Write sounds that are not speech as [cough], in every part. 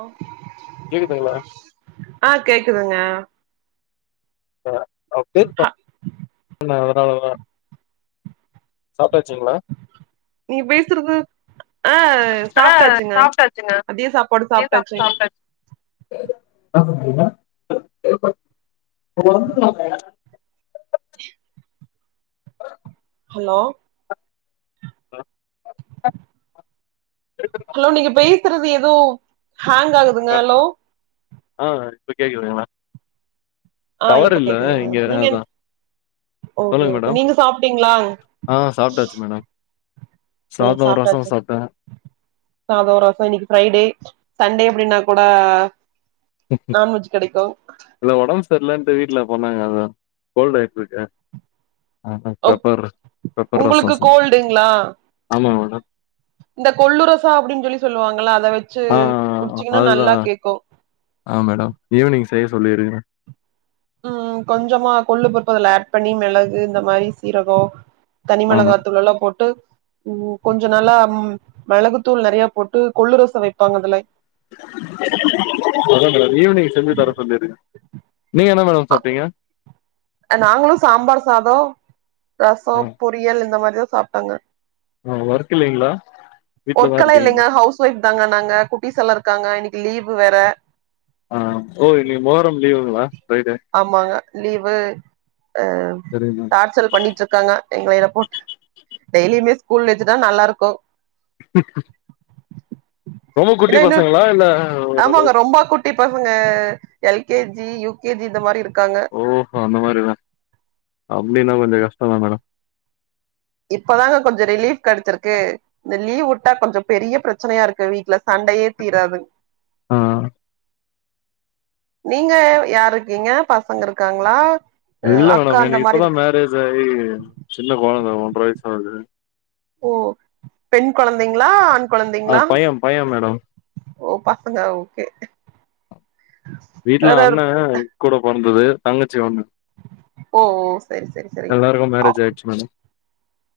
ஒ கேக்குதுங்ளா ஆ கேக்குதுங்க [inaudible] ஹ அதனாலதா சாப்ட்டாச்சுங்ளா நீ பேசறது அ ஆ சாப்ட்டாச்சுங்க சாப்ட்டாச்சுங்க மதிய சாப்பாடு சாப்ட்டாச்சுங் என்ன பண்றிங்க [inaudible] ஹலோ ஹ ஹலோ நீங்க பேசறது எதோ ஹேங் ஆகுதுங்க ஹலோ ஆ இப்ப கேக்குதுங்ளா ஆ டவர் இப்ப இல்ல கேக்குதுங்க இங்க நீங்க அதா ஓகே சொல்லுங் ஓகே மேடம் நீங்க சாப்ட்டீங்களா ஆ சாப்ட்டாச்சு மேடம் ஓ சாதோ ரசோ சாப்ட்டாச்சு சாப்ட்ட சாதோ ரச இன்னைக்கு ஃப்ரைடே சண்டே அப்டின்னா கூட நான்வெஜ் கெடைக்கு இல்ல ஒடம்பு சர்ல்லன்ட்டு வீட்ல சொன்னாங்க அதா கோல்ட் ஆயிட்ருக்கு ஆ ஒ பெப்பர் பெப்பர் ரசம் உங்களுக்கு செஞ் கோல்டுங்களா ஆமா மேடம் இந்த கொல்லு ரசோ அப்டின்சொல்லி சொல்லுவாங்கல்ல அத வெச்சு ஆ குடிச்சீங்கன்னா நல்லா கேக்கு அ மேடம் ஈவினிங் செய்ய சொல்லிருங்க ம் கொஞ்சமா கொள்ளு போட்டு அதுல அட் பண்ணி மிளகு இந்த மாரி சீரகோ தனி ஆமா மெளகாத்தூள்லலா போட்டு ம் கொஞ்சோ நல்லா ம் மெளகுதூள் நெறயா போட்டு கொள்ளு ரசம் வைப்பாங்க அதுல அதா மேடம் ஈவினிங் செஞ்சு தர சொல்லிரு நீங்க என்ன மேடம் சாப்ட்டிங்க நாங்களு சாம்பார் சாதோ ரசோ ஆ பொரியல் இந்த மாரிதா சாப்ட்டங்க மேம் ஓர்க்கு இல்லைங்களா வீட்லதா இருக்கிங்களா கேட்தாங்க நாங்க குட்டிஸ் எல்லா இருக்காங்க இன்னிக்கு லீவ்வு வேற ஆ ஓ இன்னிக் மொகரம் லீவ்வுங்களா ஆமாங்க லீவு அ சரிங்க மேம் டார்சல் பண்ணிட்ருக்காங்க எங்களய போட் டெய்லியுமே ஸ்கூல் வச்சுட்டா நல்லா இருக்கு [inaudible] ரொம்ப குட்டி ஏன்னா இன்னு பசங்களா இல்ல ஒரு ஆமாங்க அளவுக் ரொம்ப குட்டி பசங்க L. K. G U. K. G இந்த மாரி இருக்காங்க ஓஹோ அந்த மாரிதா அப்டின்னா கொஞ்சோ கஷ்டதா மேடம் இப்பதாங்க கொஞ்சோ ரிலீஃப் கெடச்சிருக்கு இந்த லீவ் உட்டா கொஞ்சோ பெரிய பிரச்சனையா இருக்கு வீட்ல சண்டையே தீராதுங் அ நீங்க யார் இருக்கீங்க பசங்க இருக்காங்களா அ இல்ல அக்கா மேடம் அந்த எனக்கு மாரி இப்பதா இருக்கு மேரேஜ் ஆயி சின்ன கொழந்த ஒன்ர வைஷ் தா ஆவ்து ஓ பெண் கொழந்தைங்களா ஆண் ஆ கொழந்தைங்களா பைய பைய மேடம் ஓ பசங்க ஓகே வீட்ல வேறாரு அண்ண கூட பொறந்தது தங்கச்சி ஒன்னு ஓ ஓ செரி செரி செரி எல்லாருக்கு மேரேஜ் ஆய்ச்சு மேடம்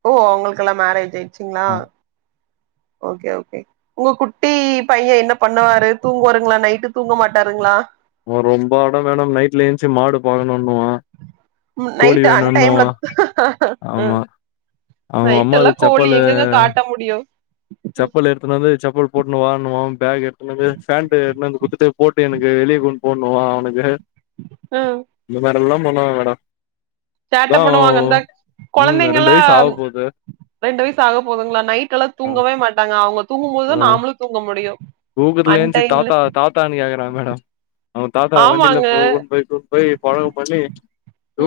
ஒ அவுங்கல்கெல்லா மேரேஜ் ஆய்டுச்சிங்களா ஆ ஒகே ஒகே உங்க குட்டி பைய என்ன பண்ணுவாரு தூங்குவாருங்களா நைட்டு தூங்க மாட்டாருங்களா அவ ரொம்ப அடம் மேடம் நைட்ல ஏஞ்ச்சு மாடு பாக்கணுன்னுவா கோழி நைட்டு அன் டைம்ல வேணுன்னுவா ஆமா அவங்க அம்மா நைட்டல்லா அது செப்பால் கோழி எங்கங்க காட்ட முடியு செப்பல் எடுத்துனு வந்து செப்பல் போட்டுனு வா இன்னுவா பேக் எத்துன்னு வந்து பேண்ட் எடுத்துன்னு வந்து குடுத்துட்டு போட் ப்ப எனக்கு வெளிய கூட்னு போன்னுவா அவனுக்கு ம் இந்த மாரி எல்லா பண்ணுவா மேடோ சேட்ட பண்ணுவாங்கந்தா ம் ரெண்டு கொழந்தைங்கல்லா வயசு ஆக போது ரெண்டு வய்சு ஆக போதுங்களா நைட்டல்லா ஆ தூங்கவே மாட்டாங்க அவுங்க ஆ தூங்கும்போதுதா நாம்மளு தூங்க முடியு தூக்கத்துல ஏஞ்சு அன்டைம்ல தாத்தா தாத்தானு கேக்கறா மேடம் அவுங்க தாத்தா வண்டில ஆமாங்க கூட்னு போய் போய் கழகம் பண்ணி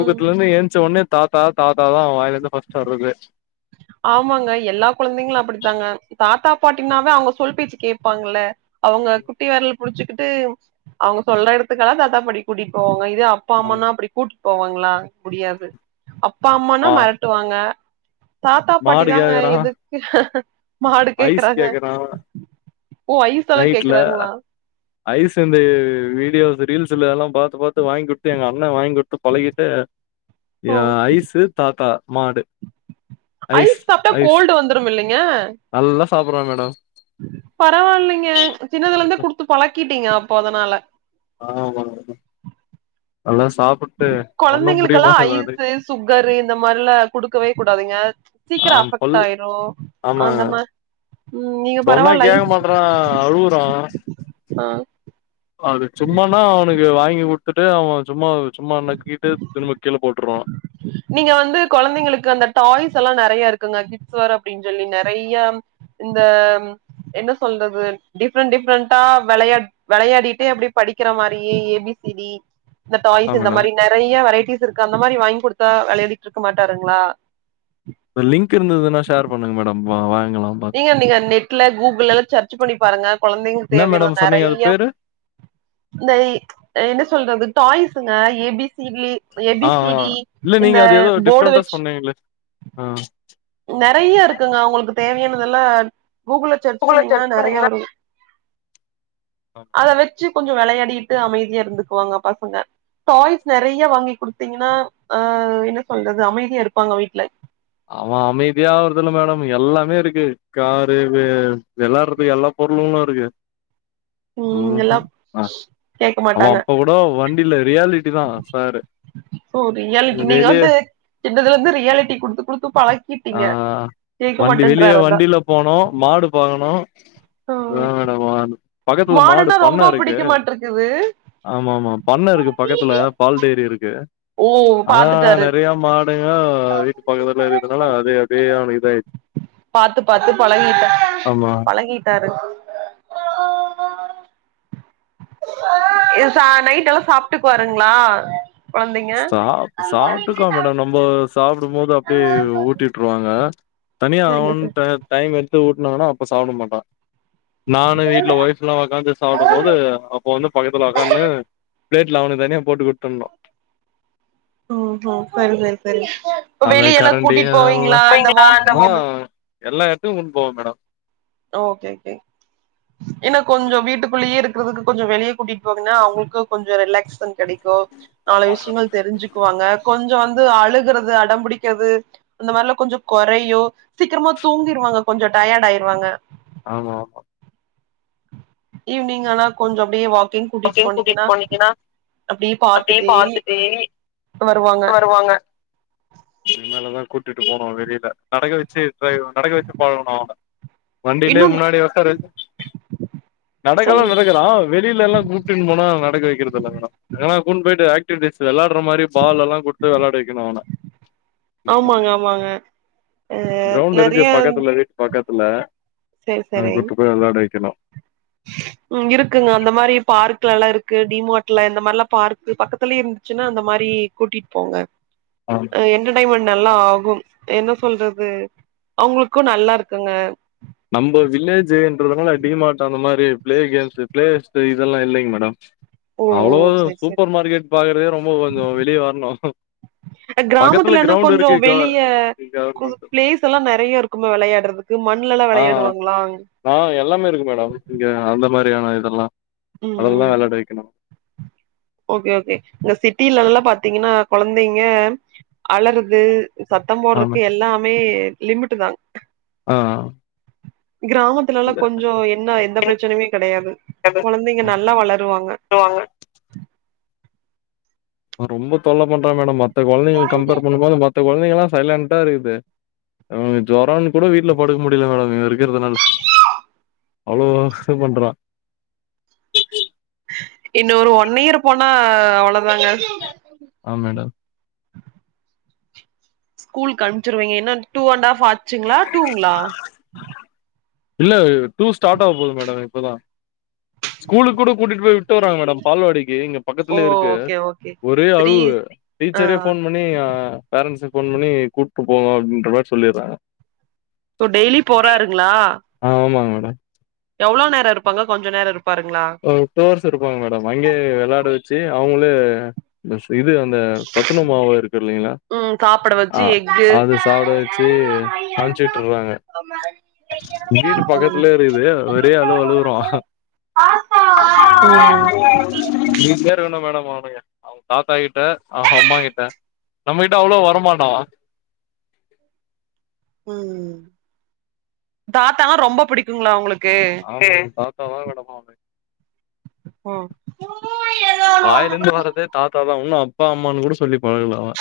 ம் ஏன்ச்ச ஒன்னே தாத்தா தாத்தா தா அவ வாயில இந்து ஃபஸ்ட்டு வர்றது ஆமாங்க எல்லா கொழந்தைங்களு அப்படித்தாங்க தாத்தா பாட்டினாவே அவுங்க சொல் பேச்சு கேப்பாங்கல்ல அவுங்க குட்டி வெரல் புடிச்சுக்கிட்டு அவுங்க சொல்ற எடத்துக்குல்லா தாத்தா பாட்டி கூட்டிட் போவாங்க இதுவே அப்பா அம்மானா அப்டி கூட் போவாங்களா முடியாது அப்பா அம்மான்னா மா மெரட்டுவாங்க தாத்தா மாடு பாட்டிதாங்க கேக்குறா எதுக்கு மாடு ஐஸ் கேக்கறாங்க கேக்குறா ஒ ஐஸ்சல்லா கேக்கறாங்களா ஐஸ்சு வந்து வீடியோஸ் ரீல்ஸ்ல எல்லா பாத்து பாத்து வாங்கி குடுத்து எங்க அண்ண வாங்கி கு ட்டு பழகிட்டு‌ ஓ ய ஐசு தாத்தா மாடு ஐஸ் சாப்டா கோல்டு வந்துரும் இல்லைங்க நல்லா சாப்பறா மேடம் பரவாயில்லைங்க சின்னதுல இருந்தே குடுத்து பழக்கிட்டீங்க அப்போ அதனால [unintelligible] நல்லா சாப்புட்டு ஒன்னு முடிய கொழந்தைகளுக்கெல்லா மாட்டேது அது ஐஸு சுகரு இந்த மாரில்லா குடுக்கவே கூடாதுங்க சீக்கிரம் அவன் பல் அஃபெக்ட் ஆயிரு ஆமாங்க அந்த மார் ம் நீங்க பரவால ஐஸ் ஆ அழுவுறான் ஆ அது சும்மாண்ணா அவனுக்கு வாங்கி குடுத்துட்டு அவன் சும்மா சும்மா நக்கிட்டு திரும்ப கீழ போட்டுருவான் நீங்க வந்து கொழந்தைங்களுக்கு அந்த டாய்ஸ் எல்லாம் நெறைய இருக்குங்க சோற அப்டின் சொல்லி நெறைய ம் இந்த ம் என்ன சொல்றது டிஃப்ரெண்ட் டிஃப்ரெண்டா வெளையா வெளையாடிட்டே அப்டி படிக்கிற மாரி ஏ பி சி டி இந்த ஆ டாய்ஸ் இந்த மேடம் மாரி நெறைய வெரைட்டிஸ் இருக்கு அந்த மாரி வாய்ங் குடுத்தா விளையாடிட் இருக்க மாட்டாருங்க்ளா லிங்க் இருந்ததுன்னா ஷேர் பண்ணுங்க மேடம் வா வாங்கலா பாத் நீங்க நீங்க நெட்ல கூகுள் எல்லா சர்ச் பண்ணி பாருங்க கொழந்தைங்களு என்ன தேவையான மேடம் சொன்னீங்க அது நெறையா பேரு இந்த என்ன சொல்றது டாய்ஸுங்க A B C D A ஆ பி சி ஆ டி இல்ல நீங்க இந்த அது ஏதோ போர்டு டிஃப்ரெண்டண்டா வச்சு சொன்னீங்களே ஆ நெறைய இருக்குங்க அவங்களுக்கு தேவையானதெல்லாம் கூகுள்ள சர்ச் கூகுள்ல பண்ணீங்கன்னா நெறைய பண்ணீங்கன்னா வரும் அத வெச்சு கொஞ்ச வெளையாடிட்டு அமைதியா இருந்துக்குவாங்க பசங்க டாய்ஸ் நெறைய வாங்கி குடுத்தீங்கன்னா ஆ என்ன சொல்றது அமைதியா இருப்பாங்க வீட்ல அவன் அமைதியாவருதல மேடம் எல்லாமே இருக்கு காரு வெ வெளாடுறதுக்கு எல்லா பொருளெல்லா இருக்கு ம் எல்லா [unintelligible] ஆ கேக்க அவன் மாட்டாங்க அப்ப கூட் அடோ வண்டில ரியாலிட்டி தான் சாரு ஓ ரியாலிட்டி நீங்க வெளிய வந்து சின்னதுல இருந்து ரியாலிட்டி குடுத்து குடுத்து பழ ஆ வண்டி வெளிய அதா வண்டிலப் போனும் மாடு பாக்கனு ம் வேறன்ன [unintelligible] பக்கத்துல மாடு மாடர்னா பண்ண ரொம்ப இருக்கு புடிக்க மாட்ருக்குது ஆமா ஆமா பண்ண இருக்கு பக்கத்துல பால் டைரி இருக்கு ஓ அதனால பாத்துட்டாரு நெறைய மாடுங்க பக்கத்தல இருக்கறதுனால அது அப்டியே அவனுகு இதாயிருச்சி பாத்து பாத்து பழகிட்டா ஆமா [unintelligible] ச நைட் எல்லாம் சாப்ட்டுக்குவாருங்ளா கொழந்தைங்க சாப் சாப்ட்டுக்குவா மேடம் நம்ப சாப்பிடும் போது அப்டியே ஊட்டியுட்ருவாங்க தனியா சரிங்க சார் அவன்ட்ட டைம் எடுத்து ஊட்னாங்கன்னா அப்ப சாப்ட மாட்டா நானு வீட்ல ஒய்ஃப் புல்லா உக்காந்து சாப்டும் போது அப்ப வந்து பக்கத்துல உக்கானு பிளேட்ல அவுரு தனியா போட்டு ஊட்டனு ஓ ஓ சரி சரி சரி அந்த வெளிய எல்லா கரண்டி கூட்டிட் அதெல்லா போவீங்ளா அந்த வாக்கிங் ஆ இந்த எல்லா எத்துக்கும் கூட்டின்போவ மேடம் ஓகே ஓ‌கே ஏன்னா கொஞ்சொ வீட்டுக்குள்ளயே இருக்கறதுக் கொஞ்சம் வெளியே கூட்டிட் போனீங்கன்னா அவங்களுக்கு கொஞ்சம் ரிலாக்ஸ் கெடைக்கும் நாலு விஷயங்கள் தெரிஞ்சுக்குவாங்க கொஞ்சம் வந்து அழுகுறது அடம் பிடிக்கிறது அந்த மாதிரிலா கொஞ்ச கொறையும் சீக்கிரமா தூங்கிடுவாங்க கொஞ்ச டயர்ட் ஆயிருவாங்க ஆமா ஆமா ஈவினிங் ஆனா கொஞ்சொ அப்டியே வாக்கிங் கூட்டிட் போனீங்கன்னா அப்டியே பாத்துட்டே வருவாங்க இதுகு மேலதான் கூட்டிட்டு போனும் வெளில நடக்க வெச்சு ட்ரை நடக்க வெச்சு பழகணும்ன் அவன வண்டிலே இன்னும் முன்னாடி ஒக்காற வெச் நடக்களா சொல்லுங்க நடக்குறான் வெளிலல்லா கூப்டின் போனா நடக்க வைக்கிறது இல்ல மேடம் எங்கனா கூண்ட் போயிட்டு ஆக்டிவிட்டிஸ்ல விளாடுற மாரி பால் எல்லா குடுத்து வெளாட வைக்கணு அவன ஆமாங்க ஆமாங்க அ கிரௌண்ட் இருக்கு நெறைய பக்கத்துல வீட் பக்கத்துல செரி செரி கூட்டு போய் விளையாட வைக்கணு ம் இருக்குங்க அந்த மாரி பார்க்லல்லாம் இருக்கு டிமாட்ல இந்த மாரில்லாம் பார்க்கு பக்கத்துலயே இருந்துச்சுன்னா அந்த மாரி கூட்டிட்டு போங்க ஆ என்டர்டேமெண்ட் நல்லா ஆகும் என்ன சொல்றது அவங்களுக்கும் நல்லா இருக்குங்க நம்ம வில்லேஜ்ன்றதுனால டிமார்ட் அந்த மாரி பிளே கேம்ஸ் பிளே ஸ்ட் இதெல்லா இல்லைங் மேடம் ஓ அவ்ளோ சரி சரி சூப்பர் மார்க்கெட் பாக்குறதே ரொம்ப கொஞ்சோ வெளிய வர்ணு பக்கத்துல கிராமத்துலன்னா கிரௌண்ட் கொஞ்சோ இருக்கு க வெளிய கவர்மெண்ட்டு பிளேஸ் எல்லா நறையா இருக்கும விளையாட்றதுக்கு மண்லல்லா ஆ விளையாடுவாங்ளா ஆ எல்லாமே இருக்கு மேடம் இங்க அந்த மாரியான இதெல்லா ம் அதெல்லா ம் விளையாட வைக்கணு ஓகே ஓகே இங்க சிட்டிலல்லா பாத்தீங்கன்னா கொழந்தைங்க அழறத் அது சத்தம் ஆமா போட்றக்கு எல்லாமே லிமிட்டு தா ஆ கிராமத்துலல்லா கொஞ்சோ என்ன எந்த பிரச்சனுமே கெடையாது கொழந்தைங்க நல்லா வளருவாங்க திட்டுவாங்க ரொம்ப தொல்ல பண்ற மேடம் மத்த கொழந்தைங்களுக் கம்பேர் பண்ணும்போது மத்த கொழந்தைங்கல்லா சைலன்டா இருக்குது நமக்கு ஜொரான்னு கூட வீட்ல படுக்க முடில மேடம் இவன் இருக்கறதுனால அவ்ளோ கஷ்ட பண்றா இன்னு ஒரு ஒன் இயர் போனா அவ்ளதாங்க ஆ மேடம் ஸ்கூலுக் அனுச்சிருவிங்க என்ன டூ அண்ட் ஹாஃப் ஆச்சுங்ளா டூங்ளா இல்ல டூ ஸ்டார்ட் ஆக போது மேடம் இப்பதா ஸ்கூலுக்கு கூட கூட்டிட்டு போய் விட்டு வறாங்க மேடம் பால்வாடிக்கு இங்க ஓ பக்கத்துலே இருக்கு ஓகே ஓகே ஒரே த்ரீ அழுவு ஆ டீச்சரே போன் பண் னி அ பேரண்ட்ஸ் ஃபோன் பண்ணி கூப்ட்டு போங்கோ அப்டின்ற மாரி சொல்லிர்றாங்க இப்ப டெய்லி போறாருங்ளா ஆமாங்க மேடம் எவ்ளோ நேர இருப்பாங்க கொஞ்ச நேர இருப்பாருங்ளா ஒரு டோர்ஸ் இருப்பாங்க மேடம் அங்கே விளாட வச்சு அவுங்ளே ஸ்வி இது அந்த சத்துணவு மாவு இருக்கு இல்லைங்ளா ம் சாப்படவ அ அது சாப்ட வச்சு அனுச்சுட்டுறாங்க ஆமா வீட்டு பக்கத்துலே இருக்குது ஒரே அழுவு அழுவுரோ வீட்லே இருக்கனும் மேடம் அவுனுங்க அவன் தாத்தா கிட்ட அவன் அம்மா கிட்ட நம்மகிட்ட அவ்ளோ வரமாட்டா ம் ம் தாத்தால்லாம் ரொம்ப புடிக்குங்களா உங்களுக்கு தாத்தா தான் மேடம் அவுங்க ம் வாயில இருந்து வர்றதே தாத்தாதா உண்ணு அப்பா அம்மான்னு கூட சொல்லி பழகல அவன்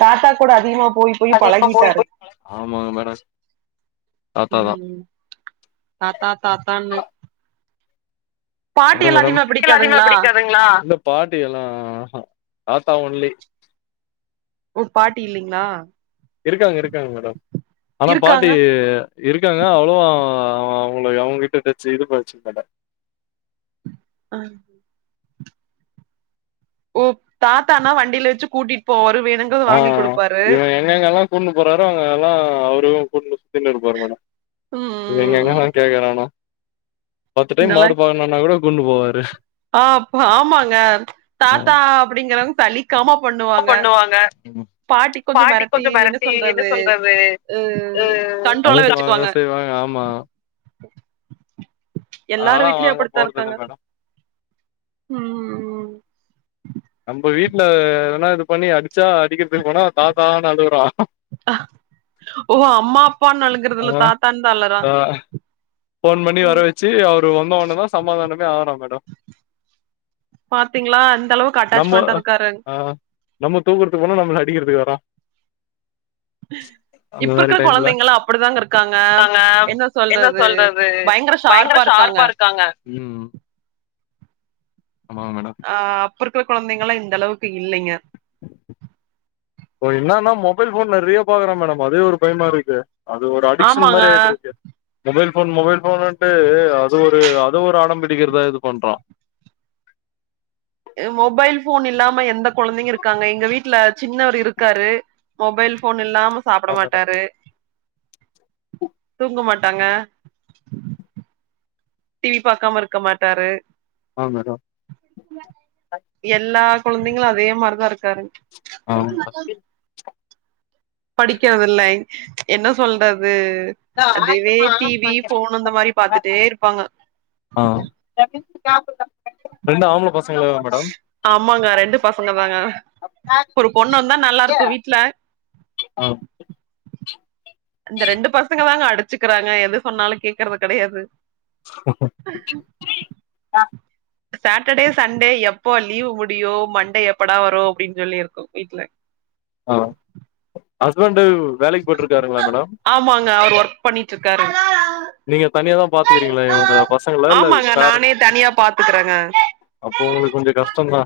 தாத்தா கூட அதிகமா போய் போய் அது இப்ப போய் பழகிட்டாரு போய் ஆமாங்க மேடம் தாத்தாதா ம் தத்தா தாத்தான்னு பாட்டி அப்பறம் எல்லா மேடம் அதிகமா பிடிக்காதுங்களா [unintelligible] அ பாட்டி எல்லா தத்தா ஒன்லி ஒரு பாட்டி இல்லைங்களா இருக்காங்க இருக்காங்க மேடம் ஆனா பாட்டி இருக்காங்க இருக்காங்க அவ்ளோ அவங்க அவங்கிட்ட டச் இது பச்சக்கட்டேன் அ ஒ தாத்தானா வண்டியில வச்சு கூட்டிட்டு போவாரு வேணுங்க ஆ வாங்கி கொடுப்பாரு இவன் எங்கங்கல்லா கூட்ன்னு போறாரோ அவங்க எல்லா அவரு கூட்னு சுத்திட்டு இருப்பாரு மேடம் எங்க ம் எங்கல்லா கேக்றானோ பத்து டைம் மாடு பாக்கனும்னா கூட கூன்னு போவாரு அ ஆமாங்க ஆ தாத்தா அப்டிங்கறவங்க சளிக்காம பண்ணுவாங்க வாங்க பாட்டி கொஞ்சோ மெரட்டி என்ன சொல்றது அ அஹ் கண்ட்ரோலா அதுட்டுவாங்க வச்சுக்குவாங்க செய்வாங்க ஆமா எல்லாரு அதனால அவன் வீட்லயு அங்க அப்படித்தா போறது இல்ல இருக்காங்க மேடம் ம் நம்ம வீட்டு்ல வேனா இது பண்ணி அடிச்சா அடிக்கிறதுக்கு போனா தாத்தானு அழுவுரா ஓ அம்மா அப்பான்னு அழுங்கறது இல்ல தாத்தான்னு தா அழற போன் பண்ணி வர வச்சு அவரு வந்தவ உன தா சமாதானமே ஆகுறா மேடம் பாத்தீங்களா அந்தளவுக்கு நம்ம அட்டாச்மெண்ட்டா இருக்காரு ஆஹ் நம்ம தூக்கறக்கு போனா நம்மள அடிக்கிறதுக்கு வரா அந்த இப்ப மாரி இருக்கிற டைம்ல குழந்தைங்கலா அப்படிதாங்க இருக்காங்க க்காங்க என்ன சொல்றது சொல்றது பயங்கர ஷார்ப்பா இருக்காங்க ஆமா மேடம் ஆஹ அப்ப இருக்கிற குழந்தைங்கல்லாம் இந்த அளவுக்கு இல்லேங்க இப்ப என்னன்னா மொபைல் ஃபோன் நறிய பாக்குற மேடம் அதே ஒரு பயம்மா இருக்கு அது ஒரு அடிக்க்ஷன் ஆமாங்க மாரி ஆயிட்ருக்கு mobile phone mobile phone mobile ஃபோனுன்ட்டு அது ஒரு அது ஒரு ஆடம் பிடிக்கிற்தா இது பண்றோ அ மொபைல் ஃபோன் இல்லாம எந்த கொழந்தைங்க இருக்காங்க எங்க வீட்டுல சின்னவரு இருக்காரு மொபைல் ஃபோன் இல்லாம சாப்புட ஆ மேடம் மாட்டாரு தூங்க மாட்டாங்க டிவி பாக்காம இர்க்கமாட்டாரு ஆ மேடம் எல்லா கொழந்தைங்களு அதே மாரிதா இருக்காருங் ஆ படிக்கறதில்லை என்ன சொல்றது அதவே டிவி ஃபோனு இந்த மாரி பாத்துட்டே இருப்பாங்க ஆ [unintelligible] ரெண்டு ஆம்புள பசங் ஆம்மாங்க ரெண்டு பசங்க தாங்க ஒரு பொண்ணு இர்ந்தா நல்லா இருக்கூ வீட்டுல ஆ இந்த ரெண்டு பசங்க தாங்க அடுத் வெச்சுக்கிறாங்க எது சொன்னாலு கேக்கறது கெடையாது [inaudible] சாட்டடே சண்டே எப்போ லீவு முடியு மண்டே எப்படா வரு அப்டின் சொல்லிருக்கோ வீட்ல அ ஹஸ்பண்ட்டு வேலைக்கு போய்ட்ருக்காருங்ளா மேடம் ஆமாங்க அவரு ஒர்க் பண்ணிட்ருக்காரு நீங்க தனியா தா பாத்துக்கிறீங்ளா இவங்க பசங்கள இல்ல ஆமாங்க பேரன்ட் நானே தனியா பாத்துக்கறேங்க அப்போ உங்களுக்கு கொஞ்ச கஷ்டந்தா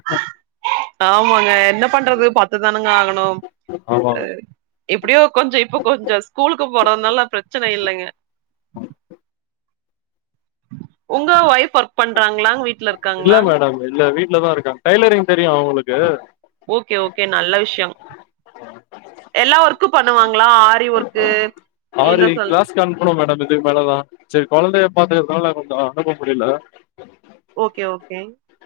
ஆமாங்க என்ன பண்றது பாத்து தானங்க ஆகணு ஆமா அ எப்டியோ கொஞ்சோ இப்போ கொஞ்சோ ஸ்கூலுக்கு போறதுனால பிரச்சன இல்லைங்க உங்க ஒய்ப் ஒர்க் பண்றாங்ளா வீட்ல இருக் இல்ல மேடம் இல்ல வீட்ல தா இருக்காங்க டைலரிங் தெரியு அவுங்களுக்கு ஓகே ஓகே நல்ல விஷ்யோ எல்லா ஒர்க்கு பண்ணுவாங்ளா ஆ வி ஒர்க்கு என்ன சொல் ப்பி அனுப்பணு மேடம் இதுக்கு மேல தா செரி கொழந்தைய பாத்துக்குறனால கொஞ்ச அனுப்ப முடில ஓகே ஓகே